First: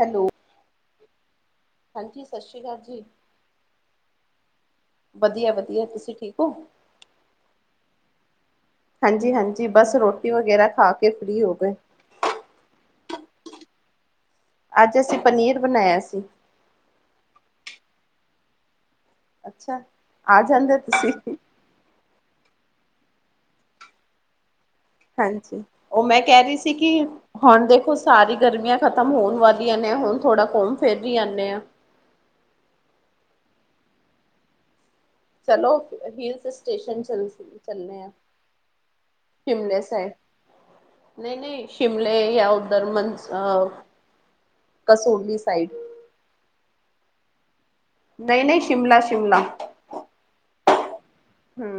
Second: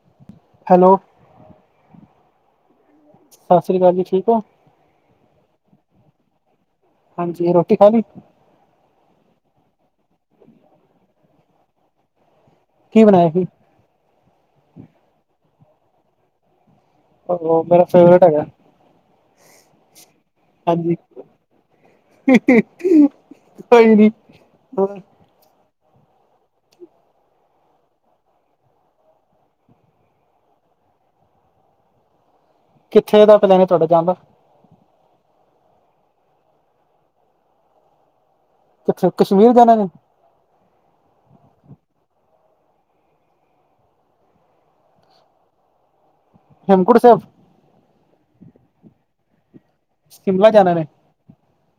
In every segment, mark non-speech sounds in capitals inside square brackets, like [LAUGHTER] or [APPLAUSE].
Hello hello ਹਾਂਜੀ ਸਤਿ ਸ੍ਰੀ ਅਕਾਲ ਜੀ ਸਤਿ ਸ੍ਰੀ ਅਕਾਲ ਜੀ ਠੀਕ ਹੋ ਵਧੀਆ, ਵਧੀਆ ਤੁਸੀਂ ਠੀਕ ਹੋ ਹਾਂਜੀ ਰੋਟੀ ਖਾਣੀ ਹਾਂਜੀ -ਹਾਂਜੀ ਬਸ ਰੋਟੀ ਵਗੈਰਾ ਖਾ ਕੇ ਫ੍ਰਰੀ ਹੋ ਗਏ ਕੀ ਬਣਾਇਆ ਸੀ ਅੱਜ ਅਸੀਂ ਪਨੀਰ ਬਣਾਇਆ ਸੀ ਪਨੀਰ ਮੇਰਾ ਫੇਵਰਟ ਹੈਗਾ ਅੱਛਾ, ਆ ਜਾਂਦੇ ਹਾਂਜੀ ਤੁਸੀਂ ਕੋਈ ਨੀ ਹ ਹਾਂਜੀ, ਉਹ ਮੈਂ ਕਹਿ ਰਹੀ ਸੀ ਕਿ ਹੁਣ ਦੇਖੋ ਸਾਰੀ ਗਰਮੀਆਂ ਖਤਮ ਹੋਣ ਵਾਲੀਆਂ ਨੇ ਹੁਣ ਥੋੜਾ ਘੁੰਮ ਫਿਰ ਹੀ ਆਉਂਦੇ ਆ ਕਿੱਥੇ ਦਾ ਪਲੇਨ ਏ ਤੁਹਾਡਾ ਜਾਣ ਦਾ? ਚਲੋ, ਹਿਲਸ ਸਟੇਸ਼ਨ ਚਲਸ- ਚੱਲੇ ਆ। ਕਿੱਥੇ ਕਸ਼ਮੀਰ ਜਾਣਾ ਕਿੰਨੇ ਨੇ ਹਿ। ਨਹੀਂ-ਨਹੀਂ ਸ਼ਿਮਲੇ ਜਾਂ ਉਧਰ ਮਨ ਅ ਕਸੋਲੀ ਸਾਈਡ। ਹੇਮਕੁੰਟ ਸਾਹਿਬ। ਨਹੀਂ-ਨਹੀਂ, ਸ਼ਿਮਲਾ-ਸ਼ਿਮਲਾ ਸ਼ਿਮਲਾ ਜਾਣਾ ਨੇ। ਹੂੰ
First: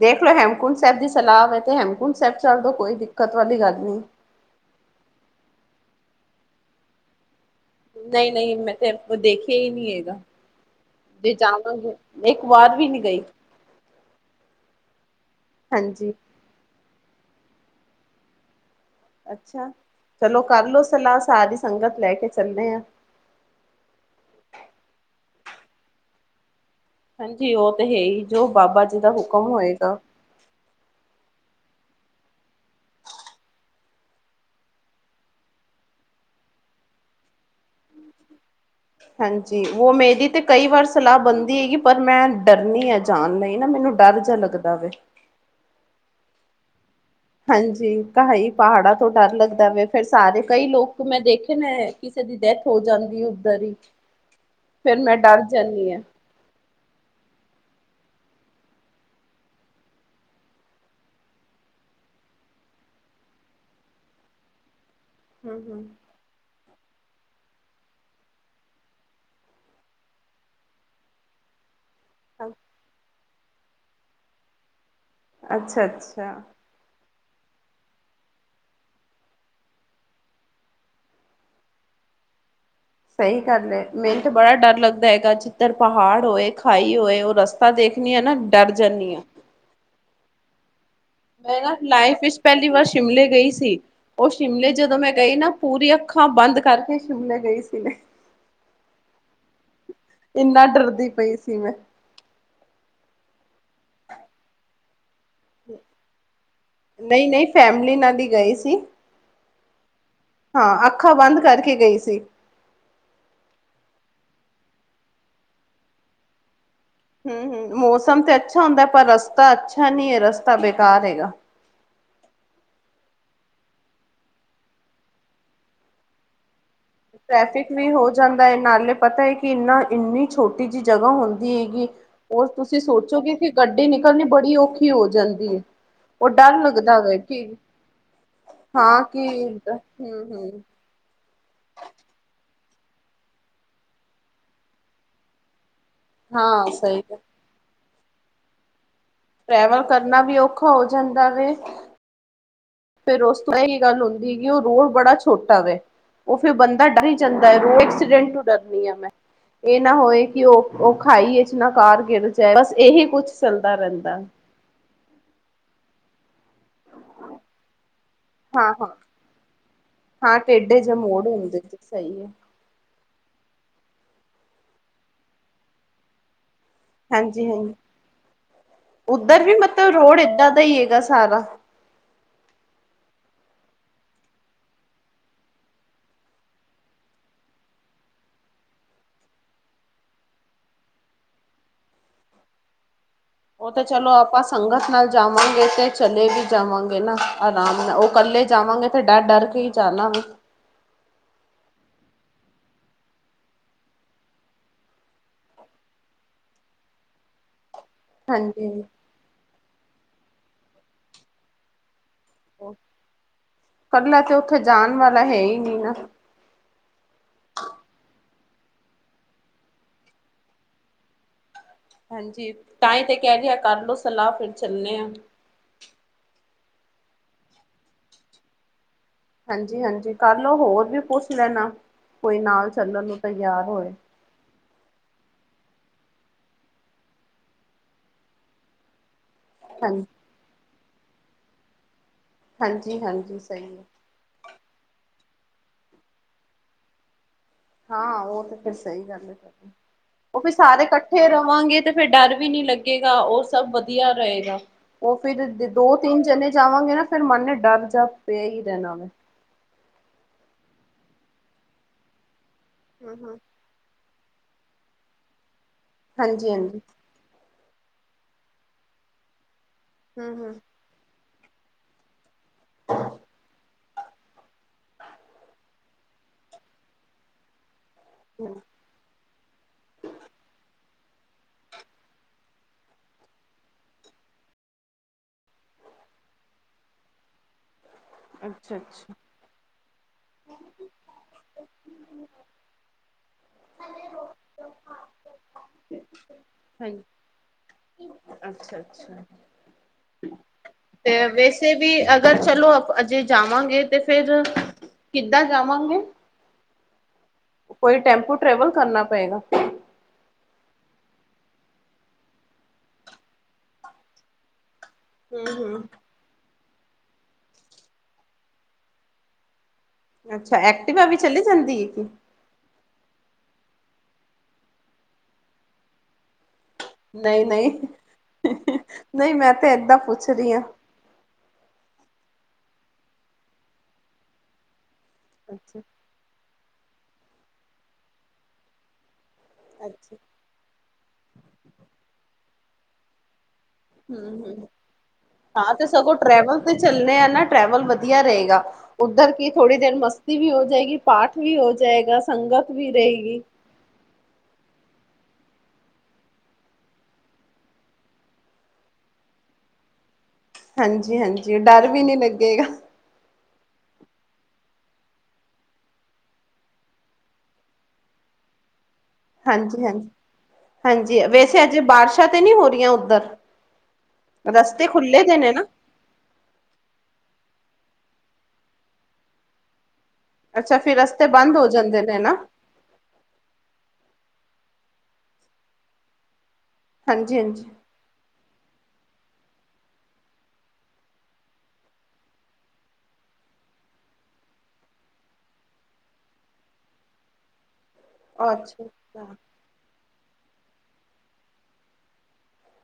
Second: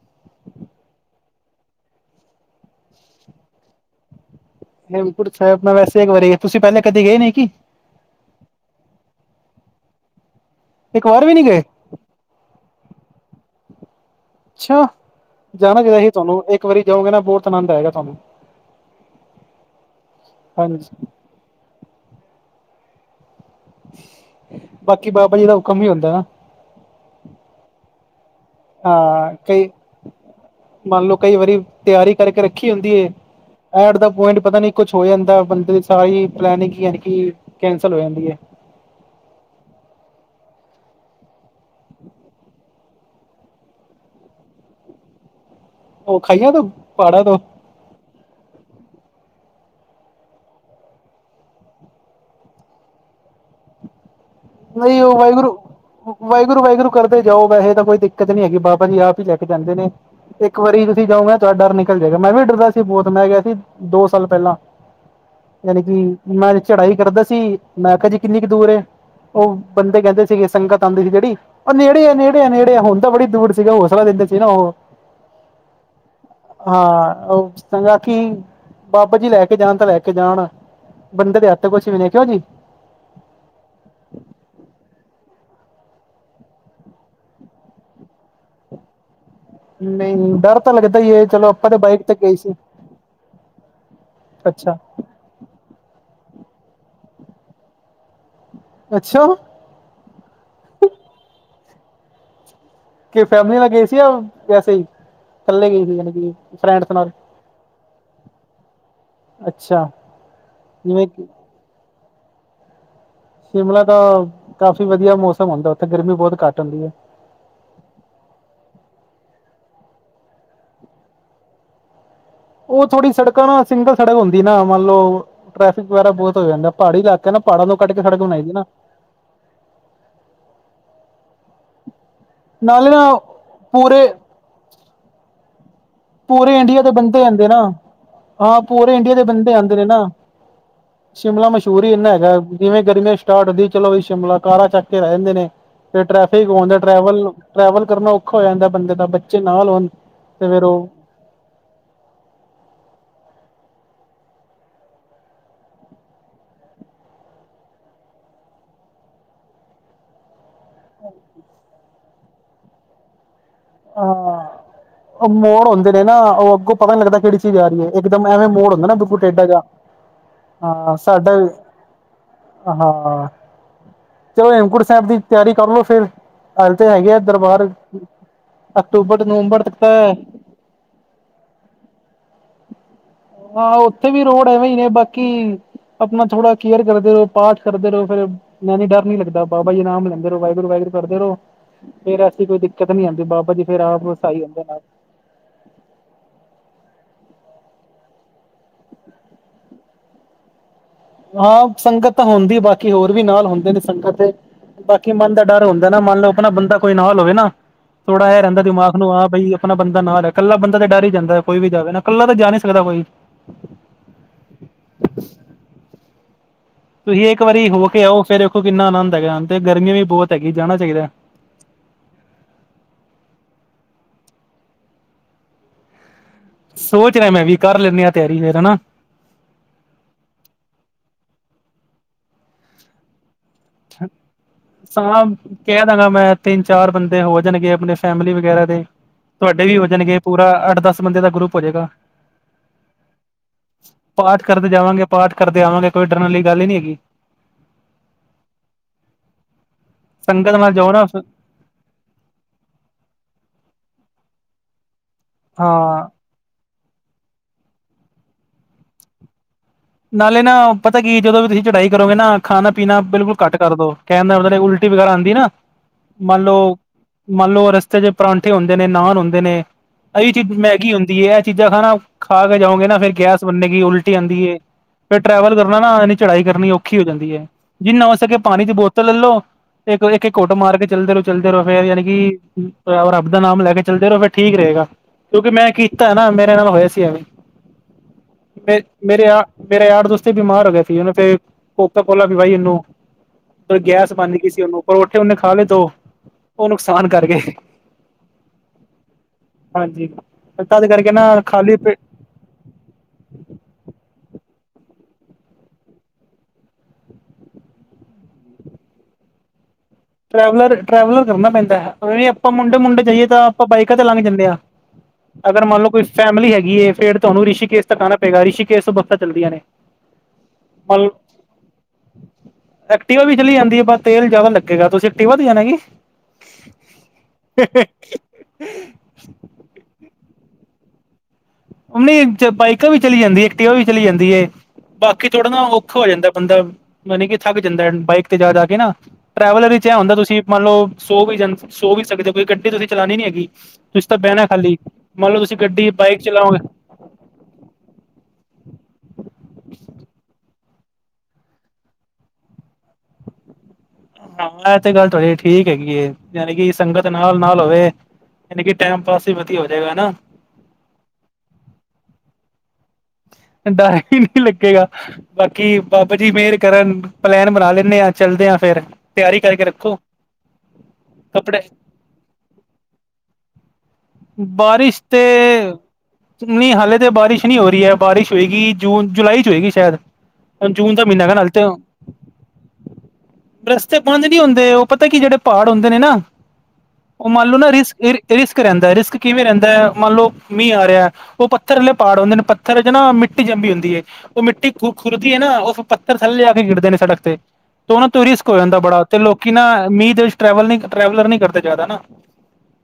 ਦੇਖ ਲੈ, ਹੇਮਕੁੰਟ ਸਾਹਿਬ ਦੀ ਸਲਾਹ ਵੇ ਤੇ, ਹੇਮਕੁੰਟ ਸਾਹਿਬ ਚੱਲ ਦੋ ਕੋਈ ਦਿੱਕਤ ਵਾਲੀ ਗੱਲ ਨਹੀਂ। ਹੇਮਕੁੰਟ ਸਾਹਿਬ ਵੈਸੇ ਇੱਕ ਵਾਰੀ। ਤੁਸੀਂ ਪਹਿਲੇ ਕਦੇ ਗਏ ਨੇ ਕੀ। ਨਹੀਂ-ਨਹੀਂ। ਮੈਂ ਤਾਂ ਹੇਮਕੁੰਟ ਦੇਖਿਆ ਹੀ ਨਹੀਂ ਹੈਗਾ। ਇੱਕ ਵਾਰ ਵੀ ਜੇ ਨਹੀਂ ਗਏ ਜਾਵਾਂਗੇ ਇੱਕ ਵਾਰ ਵੀ ਨੀ ਗਈ। ਅੱਛਾ। ਜਾਣਾ ਚਾਹੀਦਾ ਸੀ ਹਾਂਜੀ ਤੁਹਾਨੂੰ, ਇੱਕ ਵਾਰੀ ਜਾਓਗੇ ਨਾ ਬਹੁਤ ਆਨੰਦ ਆਏਗਾ ਤੁਹਾਨੂੰ। ਅੱਛਾ। ਚਲੋ ਕਰਲੋ ਹਾਂਜੀ ਸਲਾਹ ਸਾਰੀ ਸੰਗਤ ਲੈ ਕੇ ਚੱਲਦੇ ਆਂ। ਬਾਕੀ ਬਾਬਾ ਜੀ ਦਾ ਹੁਕਮ ਵੀ ਹੁੰਦਾ ਨਾ। ਹਾਂਜੀ। ਉਹ ਤੇ ਹੈ ਹੀ, ਜੋ ਬਾਬਾ ਜੀ ਦਾ ਹਾਂ ਹੁਕਮ ਕਈ ਹੋਏਗਾ। ਮੰਨ ਲਓ ਕਈ ਵਾਰੀ ਤਿਆਰੀ ਕਰਕੇ ਰੱਖੀ ਹੁੰਦੀਏ। ਐਟ ਦਾ ਪੁਆਇੰਟ ਪਤਾ ਨੀ ਕੁਛ ਹੋ ਜਾਂਦਾ। ਬੰਦੇ ਦੀ ਸਾਰੀ ਪਲੈਨਿੰਗ ਯਾਨੀ ਕੀ ਕੈਂਸਲ ਹੋ ਜਾਂਦੀ ਏ। ਹਾਂਜੀ। ਉਹ ਮੇਰੀ ਤੇ ਕਈ ਵਾਰ ਸਲਾਹ ਬਣਦੀ ਹੈਗੀ। ਪਰ ਮੈਂ ਡਰਨੀ ਹ ਜੀ। ਜਾਣ ਲਈ ਨਾ ਮੈਨੂੰ ਡਰ ਜਿਹਾ ਲੱਗਦਾ ਵੇ। ਉਹ ਖਾਈਆਂ ਤੋਂ ਪਹਾੜਾਂ ਤੋਂ। ਹਾਂਜੀ ਕਾਈ ਪਹਾੜਾਂ ਤੋਂ ਡਰ ਲੱਗਦਾ ਵੇ ਫਿਰ ਸਾਰੇ, ਕਈ ਲੋਕ ਮੈਂ ਦੇਖੇ ਨੇ ਕਿਸੇ ਦੀ ਡੈਥ ਹੋ ਜਾਂਦੀ ਉੱਧਰ ਹੀ। ਫੇਰ ਮਾਰੀ ਓ ਮੈਂ ਡਰ ਵਾਹਿਗੁਰੂ। ਜਾਂਦੀ ਹਾਂ ਵਾਹਿਗੁਰੂ- ਵਾਹਿਗੁਰੂ ਕਰਦੇ ਜਾਓ ਵੈਸੇ ਤਾਂ ਕੋਈ ਦਿੱਕਤ ਨੀ ਹੈਗੀ ਬਾਬਾ ਜੀ ਆਪ ਹੀ ਲੈ ਕੇ ਜਾਂਦੇ ਨੇ। ਇੱਕ ਵਾਰੀ ਤੁਸੀਂ ਜਾਓ ਨਾ ਤੁਹਾਡਾ ਡਰ ਨਿਕਲ ਜਾਏਗਾ। ਮੈਂ ਵੀ ਡਰਦਾ ਸੀ ਬਹੁਤ ਮੈਂ ਗਿਆ ਸੀ ਦੋ ਸਾਲ ਪਹਿਲਾਂ। ਹਮ ਯਾਨੀ ਕਿ ਹਮ ਮੈਂ ਚੜਾਈ ਕਰਦਾ ਸੀ ਮੈਂ ਕਿਹਾ ਜੀ ਕਿੰਨੀ ਕੁ ਦੂਰ ਹੈ। ਉਹ ਬੰਦੇ ਕਹਿੰਦੇ ਸੀਗੇ ਸੰਗਤ ਆਉਂਦੀ ਸੀ ਜਿਹੜੀ ਉਹ ਨੇੜੇ ਆ ਨੇੜੇ ਨੇੜੇ ਆ ਹੁੰਦਾ ਬੜੀ ਦੂਰ ਹੌਸਲਾ ਦਿੰਦੇ ਉਹ ਅੱਛਾ -ਅੱਛਾ। ਹਾਂ ਉਹ ਸੰਗਾ ਕੀ ਬਾਬਾ ਜੀ ਲੈ ਕੇ ਜਾਣ ਤੇ ਲੈ ਕੇ ਜਾਣ ਬੰਦੇ ਦੇ ਹੱਥ ਕੁਛ ਵੀ ਦੇਖਿਓ ਜੀ ਸਹੀ ਗੱਲ ਹੈ ਮੈਨੂੰ ਤੇ ਬੜਾ ਡਰ ਲੱਗਦਾ ਹੈਗਾ ਜਿੱਧਰ ਪਹਾੜ ਹੋਏ ਖਾਈ ਹੋਏ ਉਹ ਰਸ ਤਾਂ ਦੇਖਣੀ ਹਾਂ ਨਾ ਡਰ ਜਾਂਦੀ ਹਾਂ। ਨਹੀਂ ਡਰ ਤਾਂ ਲੱਗਦਾ ਹੀ ਚਲੋ ਮੈਂ ਆਪਾਂ ਨਾ ਤਾਂ ਬਾਈਕ ਤੇ ਲਾਈਫ ਗਏ ਵਿੱਚ ਸੀ ਪਹਿਲੀ ਵਾਰ ਸ਼ਿਮਲੇ ਗਈ ਸੀ ਉਹ ਸ਼ਿਮਲੇ ਅੱਛਾ ਜਦੋਂ ਮੈਂ ਗਈ ਨਾ ਪੂਰੀ ਅੱਖਾਂ ਬੰਦ ਕਰਕੇ ਸ਼ਿਮਲੇ ਗਈ ਸੀ। ਅੱਛਾ। ਇੰਨਾ ਡਰਦੀ ਪਈ ਸੀ ਮੈ। ਕੇ ਫੈਮਿਲੀ ਨਾਲ ਗਏ ਸੀ ਯਾ ਵੈਸੇ ਈ। ਇਕੱਲੇ ਗਈ ਸੀ [UNINTELLIGIBLE] ਕਿ ਫਰੈਂਡਸ ਨਾਲ। ਨਹੀਂ ਨਹੀਂ ਫੈਮਲੀ ਨਾਲ ਹੀ ਗਈ ਸੀ ਅੱਛਾ। ਹਾਂ ਜਿਵੇਂ ਅੱਖਾਂ ਕਿ ਬੰਦ ਕਰਕੇ ਗਈ ਸੀ। ਸ਼ਿਮਲਾ ਤਾਂ ਕਾਫੀ ਵਧੀਆ ਮੌਸਮ ਹੁੰਦਾ ਉੱਥੇ ਗਰਮੀ ਬਹੁਤ ਘੱਟ ਹੁੰਦੀ ਏ। ਹੂ ਹੂ ਮੌਸਮ ਤੇ ਅੱਛਾ ਹੁੰਦਾ ਪਰ ਰਸਤਾ ਅੱਛਾ ਨਹੀਂ ਹੈ ਰਸਤਾ ਬੇਕਾਰ ਹੈਗਾ। ਉਹ ਥੋੜੀ ਸੜਕਾਂ ਨਾ ਸਿੰਗਲ ਸੜਕ ਹੁੰਦੀ ਨਾ ਮੰਨ ਲੋ ਟ੍ਰੈਫਿਕ ਵਗੈਰਾ ਬਹੁਤ ਹੋ ਜਾਂਦਾ। ਪਹਾੜੀ ਇਲਾਕਾ ਨਾ ਪਹਾੜਾਂ ਟ੍ਰੈਫਿਕ ਤੋਂ ਵੀ ਕੱਟ ਕੇ ਹੋ ਸੜਕ ਬਣਾਈ ਜਾਂਦਾ ਹੈ ਨਾ। ਨਾਲੇ ਪਤਾ ਹੈ ਕਿ ਨਾ ਇੰਨੀ ਛੋਟੀ ਜਿਹੀ ਜਗ੍ਹਾ ਹੁੰਦੀ ਹੈਗੀ। ਹੋਰ ਤੁਸੀਂ ਨਾਲੇ ਨਾ ਸੋਚੋਗੇ ਕਿ ਗੱਡੀ ਪੂਰੇ ਨਿਕਲਣੀ ਬੜੀ ਔਖੀ ਹੋ ਜਾਂਦੀ ਹੈ। ਉਹ ਡਰ ਪੂਰੇ ਇੰਡੀਆ ਦੇ ਲੱਗਦਾ ਵੇ ਬੰਦੇ ਕਿ ਆਉਂਦੇ ਨਾ ਹਾਂ ਪੂਰੇ ਇੰਡੀਆ ਦੇ ਕਿ ਬੰਦੇ ਆਉਂਦੇ ਨੇ ਨਾ ਹੂੰ-ਹੂੰ ਸ਼ਿਮਲਾ ਮਸ਼ਹੂਰ ਹੀ ਇੰਨਾ ਹੈਗਾ ਜਿਵੇਂ ਗਰਮੀਆਂ ਸਟਾਰਟ ਚਲੋ ਸ਼ਿਮਲਾ ਕਾਰਾ ਚੱਕ ਕੇ ਰਹਿ ਜਾਂਦੇ ਨੇ ਫਿਰ ਟਰੈਫਿਕ ਹਾਂ ਹੋਦਾ ਸਹੀ ਹੈ, ਟਰੈਵਲ ਟਰੈਵਲ ਕਰਨਾ ਔਖਾ ਹੋ ਜਾਂਦਾ ਬੰਦੇ ਦਾ ਨਾਲ ਟਰੈਵਲ ਹੋਣ ਕਰਨਾ ਵੀ ਤੇ ਫੇਰ ਔਖਾ ਹੋ ਉਹ ਜਾਂਦਾ ਵੇ ਫਿਰ ਉਸ ਤੋਂ ਇਹ ਇਹ ਗੱਲ ਹੁੰਦੀ ਕਿ ਉਹ ਰੋਡ ਬੜਾ ਛੋਟਾ ਵੇ ਉਹ ਫਿਰ ਬੰਦਾ ਡਰ ਹੀ ਜਾਂਦਾ ਹੈ ਰੋਡ ਐਕਸੀਡੈਂਟ ਤੋਂ ਡਰਨੀ ਆ ਮੈ ਇਹ ਨਾ ਹੋਏ ਕਿ ਉਹ ਉਹ ਖਾਈਏ ਨਾ ਕਾਰ ਗਿਰ ਜਾਏ ਬਸ ਇਹੀ ਕੁਛ ਚੱਲਦਾ ਹਾਂ ਰਹਿੰਦਾ ਉਹ ਮੋਰ ਹੁੰਦੇ ਨੇ ਉਹ ਅੱਗੋਂ ਪਤਾ ਨਹੀਂ ਲੱਗਦਾ ਕਿਹੜੀ ਚੀਜ਼ ਆ ਰਹੀਏ ਇੱਕਦਮ ਐਵੇ ਮੋੜ ਹਾਂ ਹਾਂ ਹੁੰਦਾ ਬਿਲਕੁਲ ਟੇਢਾ ਜਿਹਾ ਹਾਂ ਟੇਡੇ ਜੇ ਮੋੜ ਹੁੰਦੇ ਤੇ ਸਹੀ ਹੈ। ਹਾਂ ਚਲੋ ਹੇਮਕੁਟ ਸਾਹਿਬ ਦੀ ਤਿਆਰੀ ਕਰ ਲੋ ਫਿਰ ਇਥੇ ਹੈਗੇ ਤੇ ਹਾਂਜੀ ਦਰਬਾਰ ਹਾਂਜੀ ਅਕਤੂਬਰ ਉੱਧਰ ਵੀ ਨਵੰਬਰ ਤੱਕ ਤਾਂ ਮਤਲਬ ਰੋਡ ਇਦਾਂ ਦਾ ਹੀ ਹੈਗਾ ਸਾਰਾ ਹਾਂ ਉੱਥੇ ਵੀ ਰੋਡ ਐਵੇਂ ਹੀ ਨੇ ਬਾਕੀ ਆਪਣਾ ਥੋੜਾ ਕੇਅਰ ਕਰਦੇ ਰਹੋ ਪਾਠ ਕਰਦੇ ਰਹੋ ਫਿਰ ਮੈ ਡਰ ਨੀ ਲਗਦਾ ਬਾਬਾ ਜੀ ਨਾਮ ਲੈਂਦੇ ਰੋ ਵਾਹਿਗੁਰੂ ਵਾਹਿਗੁਰੂ ਕਰਦੇ ਰਹੋ ਫਿਰ ਐਸੀ ਕੋਈ ਦਿੱਕਤ ਨੀ ਆਉਂਦੀ ਬਾਬਾ ਜੀ ਉਹ ਫੇਰ ਤੇ ਆਪ ਚਲੋ ਸਹਾਈ ਆਪਾਂ ਹੁੰਦੇ ਸੰਗਤ ਨਾਲ ਜਾਵਾਂਗੇ ਤੇ ਚਲੇ ਵੀ ਜਾਵਾਂਗੇ ਨਾ ਆਰਾਮ ਨਾਲ ਉਹ ਇਕੱਲੇ ਜਾਵਾਂਗੇ ਤੇ ਡਰ ਡਰ ਕੇ ਹੀ ਜਾਣਾ ਹਾਂ ਸੰਗਤ ਤਾਂ ਹੁੰਦੀ ਬਾਕੀ ਹੋਰ ਵੀ ਨਾਲ ਹੁੰਦੇ ਨੇ ਸੰਗਤ ਬਾਕੀ ਮਨ ਦਾ ਡਰ ਹੁੰਦਾ ਨਾ ਮੰਨ ਲਓ ਆਪਣਾ ਬੰਦਾ ਕੋਈ ਨਾ ਹੋਵੇ ਨਾ ਥੋੜਾ ਇਹ ਰਹਿੰਦਾ ਹਾਂਜੀ ਦਿਮਾਗ ਨੂੰ ਆਂ ਬਈ ਆਪਣਾ ਬੰਦਾ ਨਾਲ ਐ, ਇਕੱਲਾ ਬੰਦਾ ਤੇ ਡਰ ਹੀ ਜਾਂਦਾ, ਕੋਈ ਵੀ ਜਾਵੇ ਨਾ। ਇਕੱਲਾ ਤਾ ਜਾ ਨੀ ਸਕਦਾ ਕੋਈ। ਇਕੱਲਾ ਤੇ ਉੱਥੇ ਜਾਣ ਵਾਲਾ ਹੈ ਹੀ ਨੀ ਨਾ। ਤੁਸੀਂ ਇੱਕ ਵਾਰੀ ਹੋ ਕੇ ਆਓ, ਫਿਰ ਦੇਖੋ ਕਿੰਨਾ ਆਨੰਦ ਹੈਗਾ, ਤੇ ਗਰਮੀਆਂ ਵੀ ਬਹੁਤ ਹੈਗੀ, ਜਾਣਾ ਚਾਹੀਦਾ। ਹਾਂਜੀ ਤਾਂਹੀ ਤੇ ਕਹਿੰਨੀ ਆਂ ਕਰਲੋ ਸਲਾਹ, ਫਿਰ ਚੱਲਣੇ ਹਾਂ। ਸੋਚ ਰਿਹਾ ਮੈਂ ਵੀ, ਕਰ ਲੈਂਨੇ ਆਂ ਤਿਆਰੀ ਫੇਰ ਹਨਾ। ਹਾਂਜੀ- ਹਾਂਜੀ ਕਰਲੋ, ਹੋਰ ਵੀ ਪੁੱਛ ਲੈਣਾ, ਕੋਈ ਨਾਲ ਚੱਲਣ ਨੂੰ ਤਿਆਰ ਹੋਏ। [INAUDIBLE] ਸਾਂ ਕਹਿਦਾਂਗਾ ਮੈਂ, ਤਿੰਨ ਚਾਰ ਬੰਦੇ ਹੋ ਜਾਣਗੇ ਆਪਣੇ ਫੈਮਿਲੀ ਵਗੈਰਾ ਦੇ। ਤੁਹਾਡੇ ਵੀ ਹੋ ਹਾਂਜੀ ਜਾਣਗੇ, ਪੂਰਾ ਅੱਠ ਦਸ ਬੰਦੇ ਦਾ ਗਰੁੱਪ ਹੋ ਜੇਗਾ। ਹਾਂਜੀ-ਹਾਂਜੀ, ਸਹੀ ਏ। ਪਾਠ ਕਰਦੇ ਜਾਵਾਂਗੇ, ਪਾਠ ਕਰਦੇ ਆਵਾਂਗੇ, ਕੋਈ ਡਰਨ ਆਲੀ ਗੱਲ ਹੀ ਨਹੀਂ ਹੈਗੀ। ਹਾਂ ਉਹ ਤੇ ਫਿਰ ਸਹੀ ਗੱਲ ਏ, ਫਿਰ ਉਹ ਫਿਰ ਸੰਗਤ ਨਾਲ ਸਾਰੇ ਜਾਓ ਨਾ ਇਕੱਠੇ ਰਵਾਂਗੇ ਤੇ ਫਿਰ ਡਰ ਵੀ ਨੀ ਲੱਗੇਗਾ, ਉਹ ਸਭ ਵਧੀਆ ਰਹੇਗਾ, ਉਹ ਫਿਰ ਜੇ ਦੋ ਹਾਂ ਤਿੰਨ ਜਣੇ ਜਾਵਾਂਗੇ ਨਾ, ਫਿਰ ਮਨ ਵਿਚ ਡਰ ਜਾ ਪਿਆ ਹੀ ਰਹਿਣਾ ਵੇ। ਨਾਲੇ ਨਾ ਪਤਾ ਕੀ ਜਦੋਂ ਵੀ ਤੁਸੀਂ ਚੜਾਈ ਕਰੋਗੇ ਨਾ, ਖਾਣਾ- ਪੀਣਾ ਹੂੰ ਬਿਲਕੁਲ ਹੂੰ, ਘੱਟ ਕਰ ਦੋ। ਕਹਿਣ ਦਾ ਮਤਲਬ ਵੇ, ਉਲਟੀ ਵਗੈਰਾ ਆਂਦੀ ਨਾ, ਮੰਨ ਹਾਂਜੀ ਲੋ ਹਾਂਜੀ ਮੰਨ ਲੋ ਰਸਤੇ ਚ ਪਰਾਂਠੇ ਹੁੰਦੇ ਨੇ, ਨਾਨ ਹੁੰਦੇ ਨੇ, ਇਹੀ ਹਮ ਚੀਜ਼ ਹਮ ਮੈਗੀ ਹੁੰਦੀ ਐ, ਇਹ ਚੀਜ਼ਾਂ ਖਾਣਾ ਖਾ ਕੇ ਜਾਓਗੇ ਨਾ, ਫਿਰ ਗੈਸ ਬਣੇਗੀ, ਉਲਟੀ ਆਂਦੀ ਐ। ਫਿਰ ਟਰੈਵਲ ਕਰਨਾ ਨਾ, ਏਨੀ ਚੜਾਈ ਕਰਨੀ ਔਖੀ ਹੋ ਜਾਂਦੀ ਐ, ਜਿੰਨਾ ਹੋ ਸਕੇ ਪਾਣੀ ਦੀ ਬੋਤਲ ਲੈ ਲੋ। ਇੱਕ- ਇੱਕ- ਇੱਕ ਘੁੱਟ ਮਾਰ ਕੇ ਚੱਲਦੇ ਰਹੋ, ਚੱਲਦੇ ਰਹੋ ਫੇਰ ਯਾਨੀ ਕਿ ਰੱਬ ਦਾ ਨਾਮ ਲੈ ਕੇ ਚੱਲਦੇ ਰਹੋ, ਫਿਰ ਠੀਕ ਰਹੇਗਾ। ਕਿਉਂਕਿ ਮੈਂ ਕੀਤਾ ਨਾ, ਮੇਰੇ ਨਾਲ ਹੋਇਆ ਸੀ ਐਵੇਂ, ਅੱਛਾ ਮੇ ਅੱਛਾ ਮੇਰੇ ਆ ਮੇਰਾ ਯਾਰ ਦੋਸਤ ਹੀ ਬਿਮਾਰ ਹੋ ਗਿਆ ਸੀ, ਉਹਨੇ ਫੇਰ ਕੋਕਾ ਕੋਲਾ ਦਿਵਾਈ ਉਹਨੂੰ। ਗੈਸ ਬਣਗੀ ਸੀ ਉਹਨੂੰ, ਪਰੋਂਠੇ ਉਹਨੇ ਖਾ ਲੇ ਦੋ। ਉਹ ਨੁਕਸਾਨ ਕਰ ਗਏ ਹਾਂਜੀ, ਅੱਛਾ। ਅੱਛਾ-ਅੱਛਾ, ਹਾਂਜੀ ਤਦ ਕਰਕੇ ਤੇ ਨਾ ਵੈਸੇ ਖਾਲੀ ਵੀ ਪੇਟ ਅਗਰ ਚਲੋ ਆਪਾਂ ਜੇ ਜਾਵਾਂਗੇ, ਤੇ ਫੇਰ ਕਿੱਦਾਂ ਜਾਵਾਂਗੇ। ਕੋਈ ਟੈਂਪੂ ਟਰੈਵਲ ਕਰਨਾ ਪਏਗਾ। ਟਰੈਵਲਰ- ਟਰੈਵਲਰ ਕਰਨਾ ਪੈਂਦਾ ਐ, ਵੀ ਆਪਾਂ ਮੁੰਡੇ-ਮੁੰਡੇ ਜਾਈਏ ਤਾਂ ਆਪਾਂ ਬਾਈਕਾਂ ਤੇ ਲੰਘ ਜਾਂਦੇ ਆਂ। ਅਗਰ ਮੰਨ ਹੂੰ-ਹੂੰ। ਲਓ ਕੋਈ ਫੈਮਿਲੀ ਹੈਗੀ ਏ, ਫੇਰ ਤੁਹਾਨੂੰ ਰਿਸ਼ੀਕੇਸ਼ ਤੱਕ ਆਣਾ ਪਏਗਾ, ਰਿਸ਼ੀਕੇਸ਼ ਤੋਂ ਬੱਸਾਂ ਚੱਲਦੀਆਂ ਨੇ। ਅੱਛਾ, ਮੰਨ ਐਕਟਿਵਾ ਲਓ ਵੀ ਚਲੀ ਜਾਂਦੀ ਏ ਕੀ। ਐਕਟੀਵਾ ਵੀ ਚਲੀ ਜਾਂਦੀ ਈ, ਪਰ ਤੇਲ ਜਾਦਾ ਲੱਗੇਗਾ, ਤੁਸੀਂ ਐਕਟੀਵਾ ਤੇ ਜਾਣਾ ਕੀ। ਨਹੀਂ- ਨਹੀਂ, ਨਹੀਂ ਮੈਂ ਤੇ ਏਦਾਂ ਪੁੱਛ ਰਹੀ ਆਂ। ਓ ਨਹੀਂ ਬਾਈਕਾਂ ਵੀ ਚਲੀ ਜਾਂਦੀ ਏ, ਐਕਟਿਵਾ ਵੀ ਚਲੀ ਜਾਂਦੀ ਏ। ਬਾਕੀ ਥੋੜਾ ਨਾ ਔਖਾ ਹੋ ਜਾਂਦਾ ਬੰਦਾ, ਮਣੀ ਕਿ ਥੱਕ ਜਾਂਦਾ ਬਾਈਕ ਤੇ ਜਾ- ਜਾ ਕੇ ਨਾ। ਟਰੈਵਲਰ ਵਿਚ ਇਹ ਹੁੰਦਾ, ਅੱਛਾ-ਅੱਛਾ। ਤੁਸੀਂ ਮੰਨ ਲੋ ਸੋ ਵੀ ਜਾਂਦੇ, ਸੋ ਵੀ ਸਕਦੇ ਹੋ, ਕੋਈ ਗੱਡੀ ਤੁਸੀਂ ਚਲਾਣੀ ਨੀ ਹੈਗੀ। ਤੁਸੀਂ ਤਾਂ ਬਹਿਨਾ ਹੂੰ-ਹੂੰ। ਖਾਲੀ, ਮੰਨ ਲਓ ਤੁਸੀਂ ਹਾਂ ਤੇ ਗੱਡੀ, ਸਗੋਂ ਬਾਈਕ ਚਲਾਓਗੇ ਟਰੈਵਲ ਤੇ ਚੱਲਣੇ ਆ ਨਾ, ਟਰੈਵਲ ਵਧੀਆ ਰਹੇਗਾ। ਉੱਧਰ ਕੀ ਥੋੜ੍ਹੀ ਦੇਰ ਮਸਤੀ ਵੀ ਹੋ ਜਾਏਗੀ, ਪਾਠ ਵੀ ਹੋ ਜਾਏਗਾ, ਸੰਗਤ ਵੀ ਰਹੇਗੀ। ਹਾਂ ਇਹ ਤੇ ਗੱਲ ਤੁਹਾਡੀ ਠੀਕ ਹੈਗੀ ਏ, ਜਾਣੀ ਕਿ ਸੰਗਤ ਨਾਲ- ਨਾਲ ਹੋਵੇ। ਲੇਕਿਨ ਟਾਈਮ ਪਾਸ ਵੀ ਵਧੀਆ ਹੋ ਜਾਏਗਾ ਨਾ। ਹਾਂਜੀ-ਹਾਂਜੀ, ਡਰ ਵੀ ਨੀ ਲੱਗੇਗਾ। ਡਰ ਹੀ ਨੀ ਲੱਗੇਗਾ। ਬਾਕੀ ਬਾਬਾ ਜੀ ਮਿਹਰ ਕਰਨ, ਪਲੈਨ ਬਣਾ ਲੈਣੇ ਆ, ਚੱਲਦੇ ਆਂ ਫੇਰ। ਤਿਆਰੀ ਕਰਕੇ ਹਾਂਜੀ- ਰੱਖੋ ਹਾਂਜੀ, ਹਾਂਜੀ ਕੱਪੜੇ ਵੈਸੇ ਅਜੇ ਬਾਰਸ਼ਾਂ ਤੇ ਨਹੀਂ ਹੋ ਰਹੀਆਂ ਓਧਰ। ਰਸਤੇ ਬਾਰਿਸ਼ ਖੁੱਲ੍ਹੇ ਦੇ ਨੇ ਨਾ। ਤੇ ਨਹੀਂ ਹਾਲੇ ਤੇ ਬਾਰਿਸ਼ ਨਹੀਂ ਹੋ ਰਹੀ ਐ, ਬਾਰਿਸ਼ ਹੋਏਗੀ ਜੂਨ, ਜੁਲਾਈ ਚ ਹੋਏਗੀ ਸ਼ਾਇਦ। ਅੱਛਾ, ਜੂਨ ਫਿਰ ਦਾ ਮਹੀਨਾ ਰਸਤੇ ਹੈਗਾ ਨਾਲ ਬੰਦ ਤੇ ਹੋ ਜਾਂਦੇ ਨੇ ਨਾ। ਰਸਤੇ ਬੰਦ ਨੀ ਹੁੰਦੇ, ਉਹ ਪਤਾ ਕੀ ਜਿਹੜੇ ਪਹਾੜ ਹੁੰਦੇ ਨੇ ਨਾ ਉਹ ਹਾਂਜੀ ਮੰਨ ਲੋ ਨਾ ਹਾਂਜੀ ਰਿਸ ਰਿਸਕ ਰਹਿੰਦਾ ਰਿਸਕ ਕਿਵੇਂ ਰਹਿੰਦਾ ਹੈ ਮੰਨ ਲਓ ਮੀਂਹ ਆ ਰਿਹਾ ਉਹ ਪੱਥਰੇ ਆਲੇ ਪਹਾੜ ਹਉਦੇ ਨੇ ਪੱਥਰ। ਏਦੇ ਚ ਨਾ ਮਿੱਟੀ ਜੰਮੀ ਹੁੰਦੀ ਯੇ। ਉਹ ਮਿੱਟੀ ਖ ਖੁਰਦੀ ਹੈ ਨਾ ਉਹ ਫ ਪੱਥ ਥੱਲੇ ਆ ਕੇ ਗਿਰਦੇ ਨੇ ਸੜਕ ਤੇ। ਤੇ ਤੋਂ ਨਾ ਉਤੋ ਨਾ ਰਿਸਕ ਹੋ ਜਾਂਦਾ ਅੱਛਾ ਬੜਾ ਤੇ ਅੱਛਾ ਲੋਕੀ ਨਾ ਮੀਂਹ ਦੇ ਵਿਚ। ਟਰੈਵਲ ਨੀ ਟਰੈਵਲਰ ਨੀ ਕਰਦੇ ਜ਼ਿਆਦਾ ਨਾ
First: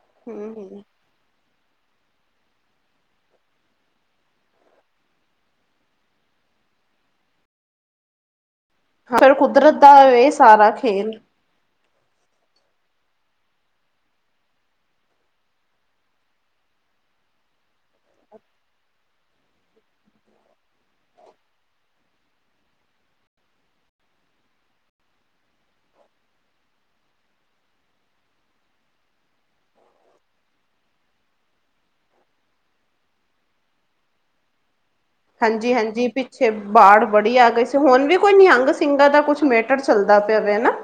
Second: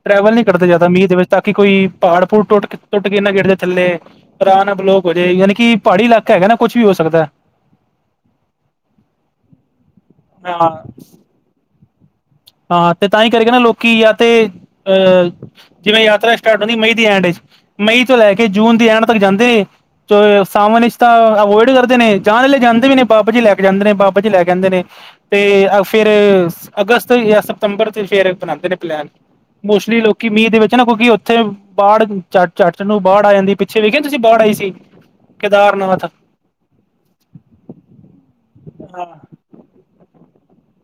ਟਰੈਵਲ ਨੀ ਹਮ ਕਰਦੇ ਜ਼ਿਆਦਾ ਹਮ ਮੀਂਹ ਦੇ ਵਿੱਚ। ਤਾਂ ਕਿ ਕੋਈ ਪਹਾੜ ਪੂੜ ਟੁੱਟ ਟੁੱਟ ਕੇ ਨਾਂ ਗੇਰ ਜੇ ਥੱਲੇ। ਰਾਹ ਨਾ ਬਲੋਕ ਹੋ ਜੇ ਯਾਨੀ ਕਿ ਪਹਾੜੀ ਇਲਾਕਾ ਹੈਗਾ ਨਾ ਕੁੱਛ ਵੀ ਹੋ ਸਕਦਾ ਏ। ਹਾਂ ਫਰ ਕੁਦਰਤ ਦਾ ਇਹ ਸਾਰਾ ਹਾਂ ਖੇਲ। ਹਾਂ ਤੇ ਤਾਂ ਈ ਕਰਕੇ ਨਾ ਲੋਕੀ ਜਾਂ ਤੇ ਅਹ ਜਿਵੇਂ ਯਾਤਰਾ ਸਟਾਰਟ ਹੁੰਦੀ ਮਈ ਦੀ ਐਂਡ ਚ। ਮਈ ਤੋਂ ਲੈ ਕੇ ਜੂਨ ਦੀ ਐਂਡ ਤੱਕ ਜਾਂਦੇ। ਸਾਵਨ ਵਿਸ ਤਾਂ ਅਵੋਇਡ ਕਰਦੇ ਨੇ ਜਾਂ ਆਲੇ ਜਾਂਦੇ ਵੀ ਨੇ ਬਾਬਾ ਜੀ ਲੈ ਕੇ ਜਾਂਦੇ ਨੇ ਬਾਬਾ ਜੀ ਲੈ ਕੇ ਜਾਂਦੇ ਨੇ। ਤੇ ਫੇਰ ਅਗਸਤ ਜਾਂ ਸਤੰਬਰ ਤੇ ਫੇਰ ਬਣਾਂਦੇ ਨੇ ਪਲੈਨ। ਮੋਸਟਲੀ ਲੋਕੀ ਮੀਂਹ ਦੇ ਵਿੱਚ ਨਾ ਕਿਉਂਕਿ ਉੱਥੇ। ਬਾੜ ਚਾ ਚੱਟ ਨੂੰ ਬਾਹੜ ਆ ਜਾਂਦੀ ਪਿੱਛੇ ਵੇਖਿਆ ਤੁਸੀਂ ਬਾੜ ਆਈ ਸੀ। ਹਾਂਜੀ ਕੇਦਾਰਨਾਥ ਹਾਂਜੀ ਪਿੱਛੇ ਬਾੜ ਬੜੀ ਆ ਗਈ ਸੀ ਹੁਣ ਵੀ ਕੋਈ ਨਿਹੰਗ ਹਾਂ ਸਿੰਘਾਂ ਦਾ ਕੁਛ ਮੇਟ। ਚੱਲਦਾ ਪਿਆ ਵੇ ਨਾ।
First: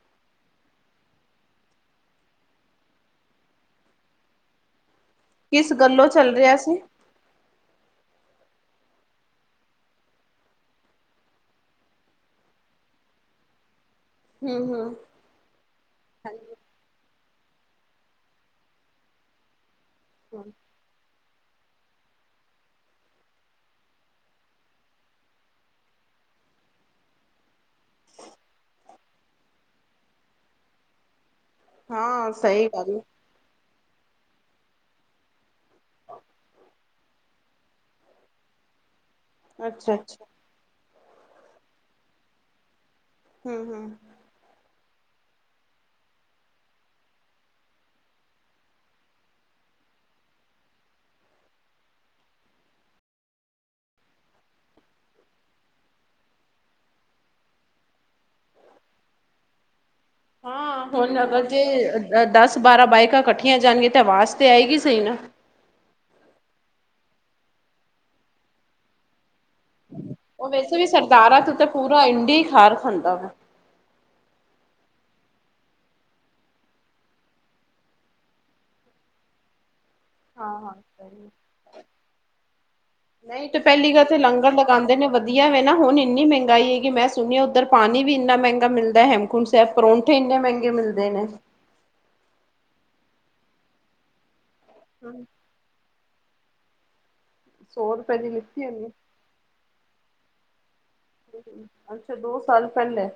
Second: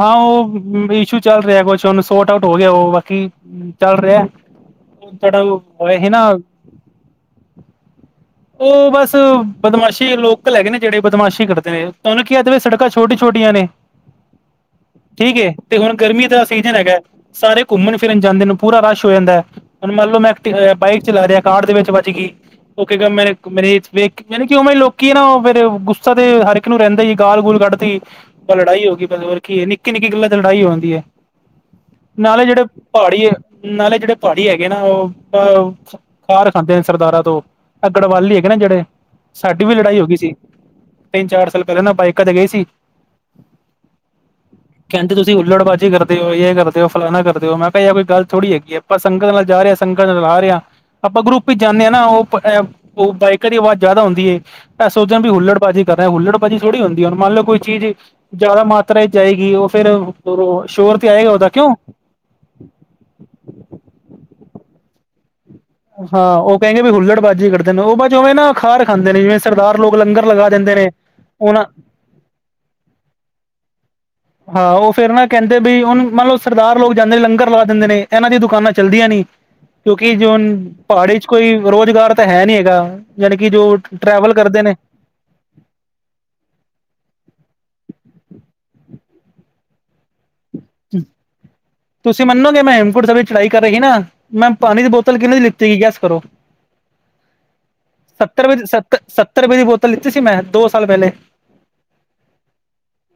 ਹਾਂ ਉਹ ਇਸ਼ੂ ਚੱਲ ਰਿਆ ਕੁਛ ਉਹਨੂੰ ਸੋਰਟ ਆਊਟ ਹੋ ਗਿਆ ਉਹ ਬਾਕੀ। ਚੱਲ ਰਿਹਾ ਥੋਡਾ ਓ ਕਿਸ ਹੋਇਆ ਗੱਲੋਂ ਸੀ ਨਾ ਚੱਲ ਰਿਹਾ ਸੀ ਉਹ ਬਸ ਬਦਮਾਸ਼ੀ ਲੋਕਲ ਹੈਗੇ ਨੇ ਜਿਹੜੇ ਬਦਮਾਸ਼ੀ ਕਰਦੇ ਨੇ ਤੁਹਾਨੂੰ ਕਿਹਾ ਤੇ ਵੇ ਸੜਕਾਂ ਛੋਟੀ ਛੋਟੀਆਂ ਨੇ। ਹਮ ਹਮ ਠੀਕ ਏ ਤੇ ਹੁਣ ਗਰਮੀ ਤਾਂ ਹਾਂਜੀ ਅਸੀਂ ਹੈਗਾ ਸਾਰੇ ਘੁੰਮਣ ਫਿਰਨ ਜਾਂਦੇ ਨੇ ਪੂਰਾ ਰਸ਼ ਹੋ ਜਾਂਦਾ ਹੈ ਹੁਣ ਮੰਨ ਲਓ ਮੈਂ ਐਕਟੀ ਬਾਈਕ ਚਲਾ ਰਿਹਾ। ਕਾਰਡ ਦੇ ਵਿੱਚ ਵੱਜ ਗਈ। ਮੇ ਮੇਰੇ ਵੇਖ ਯਾਨੀ ਕਿ ਵੀ ਲੋਕੀ ਏ ਨਾ ਫਿਰ ਗੁੱਸਾ ਤੇ ਹਰ ਇੱਕ ਨੂੰ ਰਹਿੰਦਾ ਈ ਗਾਲ ਗੂਲ ਕੱਢਦੀ। ਲੜਾਈ ਹੋ ਗਈ ਬਸ ਹੋਰ ਕੀ ਏ ਨਿੱਕੀ ਨਿੱਕੀ ਗੱਲਾਂ ਤੇ ਲੜਾਈ ਹੋ ਜਾਂਦੀ ਹੈ। ਹਾਂ ਨਾਲੇ ਜਿਹੜੇ ਸਹੀ ਗੱਲ ਪਹਾੜੀ ਏ ਨਾਲੇ ਜਿਹੜੇ ਪਹਾੜੀ ਹੈਗੇ ਨਾ ਉਹ ਅਹ ਖਾਰ ਖਾਂਦੇ ਨੇ ਸਰਦਾਰਾਂ ਤੋਂ। ਏ ਗੜਵਾਲੀ ਹੈਗੇ ਨਾ ਜਿਹੜੇ ਸਾਡੀ ਵੀ ਅੱਛਾ ਲੜਾਈ ਹੋ ਗਈ ਅੱਛਾ ਸੀ। ਤਿੰਨ ਚਾਰ ਸਾਲ ਪਹਲੇ ਨਾ ਬਾਈਕਾਂ ਤੇ ਗਏ ਸੀ। [INAUDIBLE] ਕਹਿੰਦੇ ਤੁਸੀਂ ਉੱਲੜਬਾਜ਼ੀ ਕਰਦੇ ਓ ਯੇ ਕਰਦੇ ਓ ਫਲਾਨਾ ਕਰਦੇ ਓ ਮੈਂ ਕਿਹਾ ਯਾ ਕੋਈ ਗੱਲ ਥੋੜ੍ਹੀ ਹੈਗੀ ਐ। ਆਪਾਂ ਸੰਗਤ ਨਾਲ ਜਾ ਰੇਆ ਸੰਗਤ ਨਾਲ ਆ ਰੇਆ ਆਪਾਂ ਗਰੁੱਪ ਚ ਜਾਂਨੇ ਆ ਨਾ ਉਹ। ਐਹ ਓ ਬਾਈਕਰ ਦੀ ਆਵਾਜ਼ ਜ਼ਿਆਦਾ ਹੁੰਦੀ ਏ। ਐਹ ਸੋਚਦੇ ਹੋ ਵੀ ਹੁੱਲੜ ਵਾਜ਼ੀ ਕਰ ਰੇਆ ਹੁੱਲੜਾਜ਼ੀ ਥੋੜੀ ਹੁੰਦੀ ਆ ਹੁਣ ਮੰਨ ਲਓ ਕੋਈ ਚੀਜ਼। ਜ਼ਿਆਦਾ ਮਾਤਰਾ ਚ ਜਾਏਗੀ ਉਹ ਫੇਰ ਹਾਂ ਸ਼ੋਰ ਤੇ ਹੁਣ ਆਏਗਾ ਅਗਰ ਉਹਦਾ ਜੇ ਕਿਉਂ‌। ਦਸ ਬਾਰਾਂ ਬਾਈਕਾਂ ਇਕੱਠੀਆਂ ਜਾਣਗੀਆਂ ਤੇ ਆਵਾਜ਼ ਤੇ ਆਏਗੀ ਸਈ ਨਾ। ਹਾਂ ਉਹ ਕਹਿ ਗੇ ਵੀ ਹੁੱਲੜ ਬਾਜੀ ਕਢਦੇ ਨੇ ਉਹ ਬਾ ਜੋਵੇਂ ਨਾ ਖਾਰ ਖਾਂਦੇ ਨੇ ਜਿਵੇਂ। ਸਰਦਾਰ ਲੋਕ ਲੰਗਰ ਲਗਾ ਉਹ ਦਿੰਦੇ ਵੈਸੇ ਵੀ ਨੇ ਸਰਦਾਰਾ ਤੋਂ ਹੁਣ ਤਾਂ ਪੂਰਾ ਇੰਡੀਆ ਖਾਰ ਖਾਂਦਾ ਵਾ। ਹਾਂ ਉਹ ਫੇਰ ਨਾ ਕਹਿੰਦੇ ਵੀ ਹੁਣ ਮੰਨਲੋ ਸਰਦਾਰ ਲੋਕ ਜਾਂਦੇ ਨੇ ਲੰਗਰ ਲਵਾ ਦਿੰਦੇ ਨੇ ਇਹਨਾਂ ਦੀਆਂ ਦੁਕਾਨਾਂ ਚੱਲਦੀਆਂ ਨੀ। ਕਿਉਂਕਿ ਜ ਹੁਣ ਹਾਂ ਹਾਂ ਪਹਾੜੀ ਚ ਸਹੀ। ਕੋਈ ਰੁਜ਼ਗਾਰ ਤਾਂ ਹੈ ਨੀ ਹੈਗਾ। ਜਾਣੀ ਨਹੀਂ ਕਿ ਤੇ ਜੋ ਪਹਿਲੀ ਗੱਲ ਤੇ ਟਰੈਵਲ ਲੰਗਰ ਕਰਦੇ ਨੇ। ਲਗਾਉਂਦੇ ਵਧੀਆ ਵੇ ਨਾ ਹੁਣ ਇੰਨੀ ਮਹਿੰਗਾਈ ਹੈਗੀ ਮੈਂ ਸੁਣਿਆ ਉੱਧਰ ਪਾਣੀ ਵੀ ਇੰਨਾ ਮਹਿੰਗਾ ਮਿਲਦਾ ਹੇਮਕੁੰਡ। ਸੇ ਪਰੌਠੇ ਇੰਨੇ ਮਹਿੰਗੇ ਮਿਲਦੇ ਨੇ। ਤੁਸੀਂ ਮੰਨੋਗੇ ਮੈਂ ਹੇਮਕੁੰਡ ਸੇ ਵਿੱਚ ਚੜ੍ਹਾਈ ਕਰ ਰੇਹਾ ਹੀ ਨਾ ਮੈਂ ਪਾਣੀ ਦੀ ਬੋਤਲ ਹਮ। ਕਿਹਨੇ ਦੀ ਲੀ। ਤੀ ਗੈੱਸ ਕਰੋ ਸੌ ਰੁਪਏ ਦੀ ਸੱਤਰ ਵਿੱਚ ਲਿੱਤੀ ਹੋਣੀ ਸਤ ਸ ਸੱਤਰ ਰੁਪਏ ਦੀ ਬੋਤਲ ਲੀਤੀ ਸੀ ਮੈਂ ਦੋ ਸਾਲ ਪਹਿਲੇ। ਅੱਛਾ ਦੋ ਸਾਲ ਪਹਿਲੇ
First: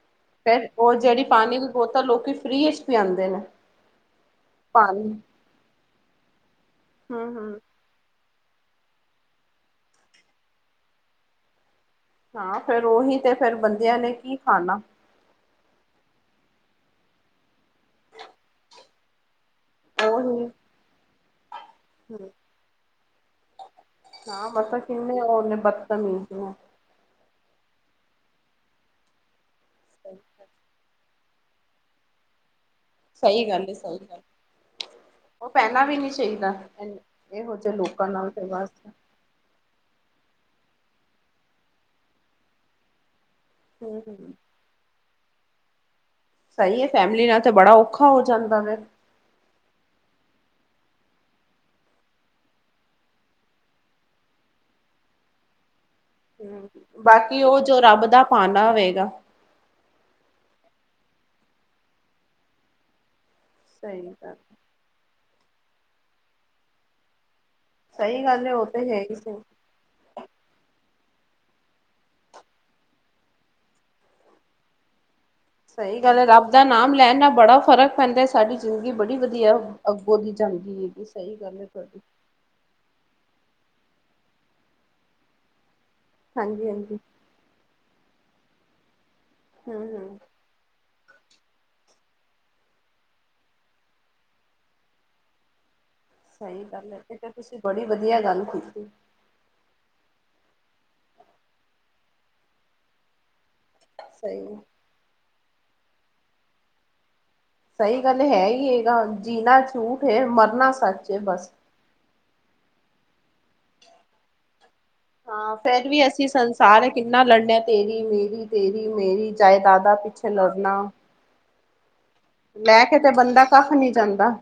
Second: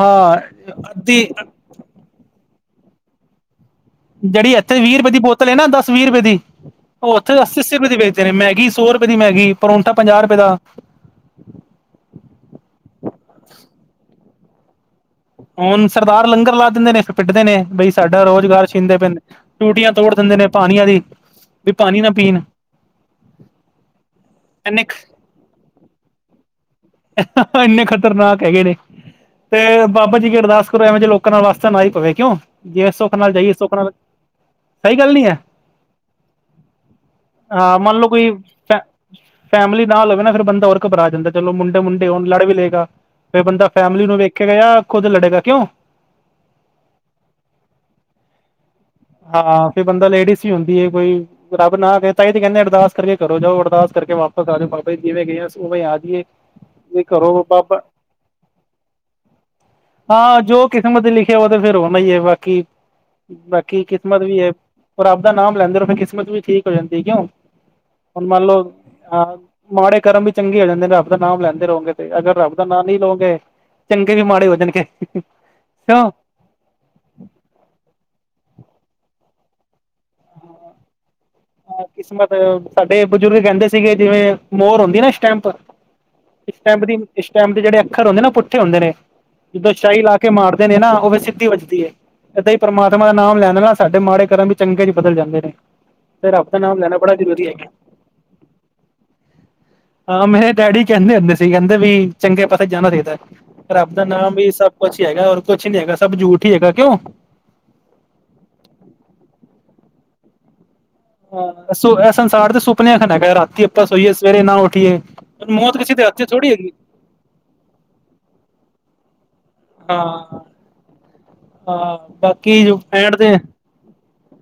ਹਾਂ ਫੇਰ ਉਹ ਜਿਹੜੀ ਅੱਧੀ ਪਾਣੀ ਉਹ ਤਾਂ ਲੋਕੀ ਫਰੀ ਚ ਪੀ ਆਂਦੇ ਨੇ। ਜਿਹੜੀ ਇੱਥੇ ਵੀਹ ਰੁਪਏ ਪਾਣੀ। ਦੀ ਬੋਤਲ ਏ ਨਾ ਦਸ ਵੀਹ ਰੁਪਏ ਦੀ ਉਹ ਹਮ ਉੱਥੇ ਹਮ। ਅੱਸੀ ਅੱਸੀ ਰੁਪਏ ਦੀ ਵੇ। ਤੇ ਮੈਗੀ ਸੌ ਰੁਪਏ ਦੀ ਮੈਗੀ ਪਰੌਂਠਾ ਪੰਜਾਹ ਰੁਪਏ ਦਾ। ਹਾਂ ਫੇਰ ਉਹੀ ਤੇ ਫਿਰ ਬੰਦਿਆਂ ਨੇ ਕੀ ਖਾਣਾ ਹੁਣ ਸਰਦਾਰ ਲੰਗਰ ਲਾ ਦਿੰਦੇ ਨੇ ਫਿਰ ਪਿੱਟਦੇ ਨੇ ਬਈ ਸਾਡਾ ਰੁਜ਼ਗਾਰ ਛੀਂਦੇ ਪੈਂਦ ਟੂਟੀਆਂ ਤੋੜ ਦਿੰਦੇ ਨੇ ਉਹੀ। ਪਾਣੀਆਂ ਦੀ, ਵੀ ਪਾਣੀ ਨਾ ਪੀਣ ਹਾਂ ਪਤਾ ਇੰਨੇ ਕਿੰਨੇ ਉਹ ਨੇ ਬਦਤਮੀਜ਼ ਨੇ ਇੰਨੇ ਖ਼ਤਰਨਾਕ ਹੈਗੇ ਨੇ, ਤੇ ਬਾਬਾ ਜੀ ਕੀ ਅਰਦਾਸ ਕਰੋ ਐਵੇ ਜੇ ਲੋਕ ਘਰਾਂ ਵਾਸਤੇ ਨਾ ਈ ਪਵੇ ਕਿਉਂ? ਜਿਵੇਂ ਸੁੱਖ ਨਾਲ ਸਹੀ ਜਾਈਏ ਗੱਲ ਸੁੱਖ ਏ ਨਾਲ ਸਹੀ ਗੱਲ ਸਹੀ ਗੱਲ ਨਹੀਂ ਹੈ ਉਹ ਪਹਿਨਾ ਵੀ ਨੀ ਚਾਈਦਾ ਇਹੋ ਜਿਹੇ ਹਾਂ ਮੰਨ ਲਓ ਲੋਕਾਂ ਕੋਈ ਨਾਲ ਤੇ ਬਸ ਫੈ ਫੈਮਿਲੀ ਨਾਲ ਹੋਵੇ ਨਾ ਫਿਰ ਬੰਦਾ ਓਰ ਘਬਰਾ ਜਾਂਦਾ ਚਲੋ ਮੁੰਡੇ ਮੁੰਡੇ ਹੋਣ ਲੜ ਵੀ ਲਏਗਾ ਕੋਈ ਬੰਦਾ ਹੂੰ ਫੈਮਿਲੀ ਨੂੰ ਹੂੰ ਵੇਖੇਗਾ ਜਾਂ ਖੁਦ ਲੜੇਗਾ ਕਿਉਂ ਸਹੀ ਹੈ ਫੈਮਿਲੀ ਨਾਲ ਤੇ ਬੜਾ ਔਖਾ ਹੋ ਜਾਂਦਾ ਫੇਰ ਹਾਂ ਫਿਰ ਬੰਦਾ ਲੇਡੀਜ਼ ਹੀ ਹੁੰਦੀ ਹੈ ਕੋਈ ਰੱਬ ਨਾ ਗਏ ਹੀ ਤੇ ਕਹਿੰਦੇ ਅਰਦਾਸ ਕਰਕੇ ਕਰੋ ਜਾਓ ਅਰਦਾਸ ਕਰਕੇ ਵਾਪਸ ਆ ਜਾਓ ਬਾਬਾ ਜਿਵੇਂ ਗਏ ਆ ਉਵੇਂ ਆ ਜਾਈਏ ਵੀ ਬਾਕੀ ਘਰੋਂ ਉਹ ਜੋ ਬਾਬਾ ਰੱਬ ਦਾ ਪਾਨਾ ਹੋਵੇਗਾ ਹਾਂ ਜੋ ਕਿਸਮਤ ਲਿਖਿਆ ਉਹ ਤੇ ਫੇਰ ਉਹਦਾ ਹੀ ਹੈ ਬਾਕੀ ਕਿ ਸਹੀ ਕਿਸਮਤ ਗੱਲ ਵੀ ਹੈ ਰੱਬ ਦਾ ਨਾਮ ਲੈਂਦੇ ਫਿਰ ਕਿਸਮਤ ਵੀ ਠੀਕ ਹੋ ਜਾਂਦੀ ਹੈ ਕਿਉਂ ਸਹੀ ਹੁਣ ਮੰਨ ਗੱਲ ਹੈ, ਉਹ ਲਓ ਤੇ ਹੈ ਹੀ ਸਹੀ ਅਹ ਮਾੜੇ ਕਰਮ ਵੀ ਚੰਗੇ ਹੋ ਜਾਂਦੇ ਨੇ ਰਬ ਦਾ ਨਾਮ ਲੈਂਦੇ ਰਹੋਗੇ ਤੇ ਅਗਰ ਰੱਬ ਦਾ ਨਾਂ ਨਹੀਂ ਲਓਗੇ ਚੰਗੇ ਵੀ ਮਾੜੇ ਹੋ ਜਾਣਗੇ ਸਹੀ ਕਿਉਂ ਗੱਲ ਐ ਰੱਬ ਦਾ ਨਾਮ ਲੈਣ ਨਾਲ ਬੜਾ ਫ਼ਰਕ ਪੈਂਦਾ ਸਾਡੀ ਜ਼ਿੰਦਗੀ ਬੜੀ ਵਧੀਆ ਅੱਗੋਂ ਦੀ ਜਾਂਦੀ ਹੈਗੀ ਸਈ ਗੱਲ ਏ ਤੁਹਾਡੀ ਕਿਸਮਤ ਸਾਡੇ ਬਜ਼ੁਰਗ ਕਹਿੰਦੇ ਸੀਗੇ ਜਿਵੇਂ ਮੋਰ ਹੁੰਦੀ ਆ ਨਾ ਸਟੈਂਪ, ਹਾਂਜੀ ਸਟੈਂਪ ਦੀ ਹਾਂਜੀ ਸਟੇਮਪ ਦੇ ਜਿਹੜੇ ਅੱਖਰ ਹੁੰਦੇ ਨਾ ਉਹ ਪੁੱਠੇ ਹੁੰਦੇ ਨੇ, ਜਦੋਂ ਹੂੰ ਸ਼ਾਹੀ ਲਾ ਹੂੰ ਕੇ ਮਾਰ ਨੇ ਨਾ ਉਹ ਵੀ ਸਿੱਧੀ ਵੱਜਦੀ ਏ ਏਦਾਂ ਈ ਪਰਮਾਤਮਾ ਦਾ ਨਾਮ ਲੈਣ ਨਾ ਸਾਡੇ ਮਾੜੇ ਕਰਮ ਵੀ ਚੰਗੇ ਬਦਲ ਜਾਂਦੇ ਨੇ ਤੇ ਰੱਬ ਦਾ ਸਈ ਨਾਮ ਗੱਲ ਲੈਣਾ ਏ ਬੜਾ ਤੇ ਫੇਰ ਜ਼ਰੂਰੀ ਤੁਸੀਂ ਹੈਗਾ ਬੜੀ ਵਧੀਆ ਗੱਲ ਕੀਤੀ ਹਾਂ ਮੇਰੇ ਡੈਡੀ ਕਹਿੰਦੇ ਹੁੰਦੇ ਸੀ ਕਹਿੰਦੇ ਵੀ ਚੰਗੇ ਪਾਸੇ ਜਾਣਾ ਚਾਈਦਾ। ਰੱਬ ਦਾ ਨਾਮ ਵੀ ਸਹੀ ਸਭ ਕੁਛ ਹੀ ਹੈਗਾ ਔਰ ਕੁਛ ਨੀ ਹੈਗਾ ਸਭ ਝੂਠ ਹੀ ਹੈਗਾ। ਕਿਉਂ? ਸਈ ਗੱਲ ਹੈ ਹੀ ਹੈਗਾ ਜੀਣਾ ਝੂਠ ਏ ਮਰਨਾ ਸੱਚ। ਹੈ ਬਸ ਹਾਂ ਅੱਸੂ ਐਹ ਸੰਸਾਰ ਦੇ ਸੁਪਨੇ ਆ ਕਹਿ ਰਾਤੀ ਆਪਾਂ ਸੋਈਏ ਸਵੇਰੇ ਨਾਂ ਉਠੀਏ। ਹਾਂ ਮੌਤ ਫੇਰ ਕਿਸੇ ਦੇ ਵੀ ਹੱਥ ਅਸੀਂ ਚ ਥੋੜੀ ਹੈਗੀ ਸੰਸਾਰ ਹੈ ਕਿੰਨਾ ਲੜਨੇ ਤੇਰੀ ਮੇਰੀ ਤੇਰੀ ਮੇਰੀ ਜਾਇਦਾਦਾ ਹਾਂ ਪਿੱਛੇ ਲੜਨਾ ਹਾਂ ਬਾਕੀ ਜੋ ਲੈ ਕੇ ਤੇ ਐਂਡ ਬੰਦਾ ਕੱਖ ਨਹੀਂ ਜਾਂਦਾ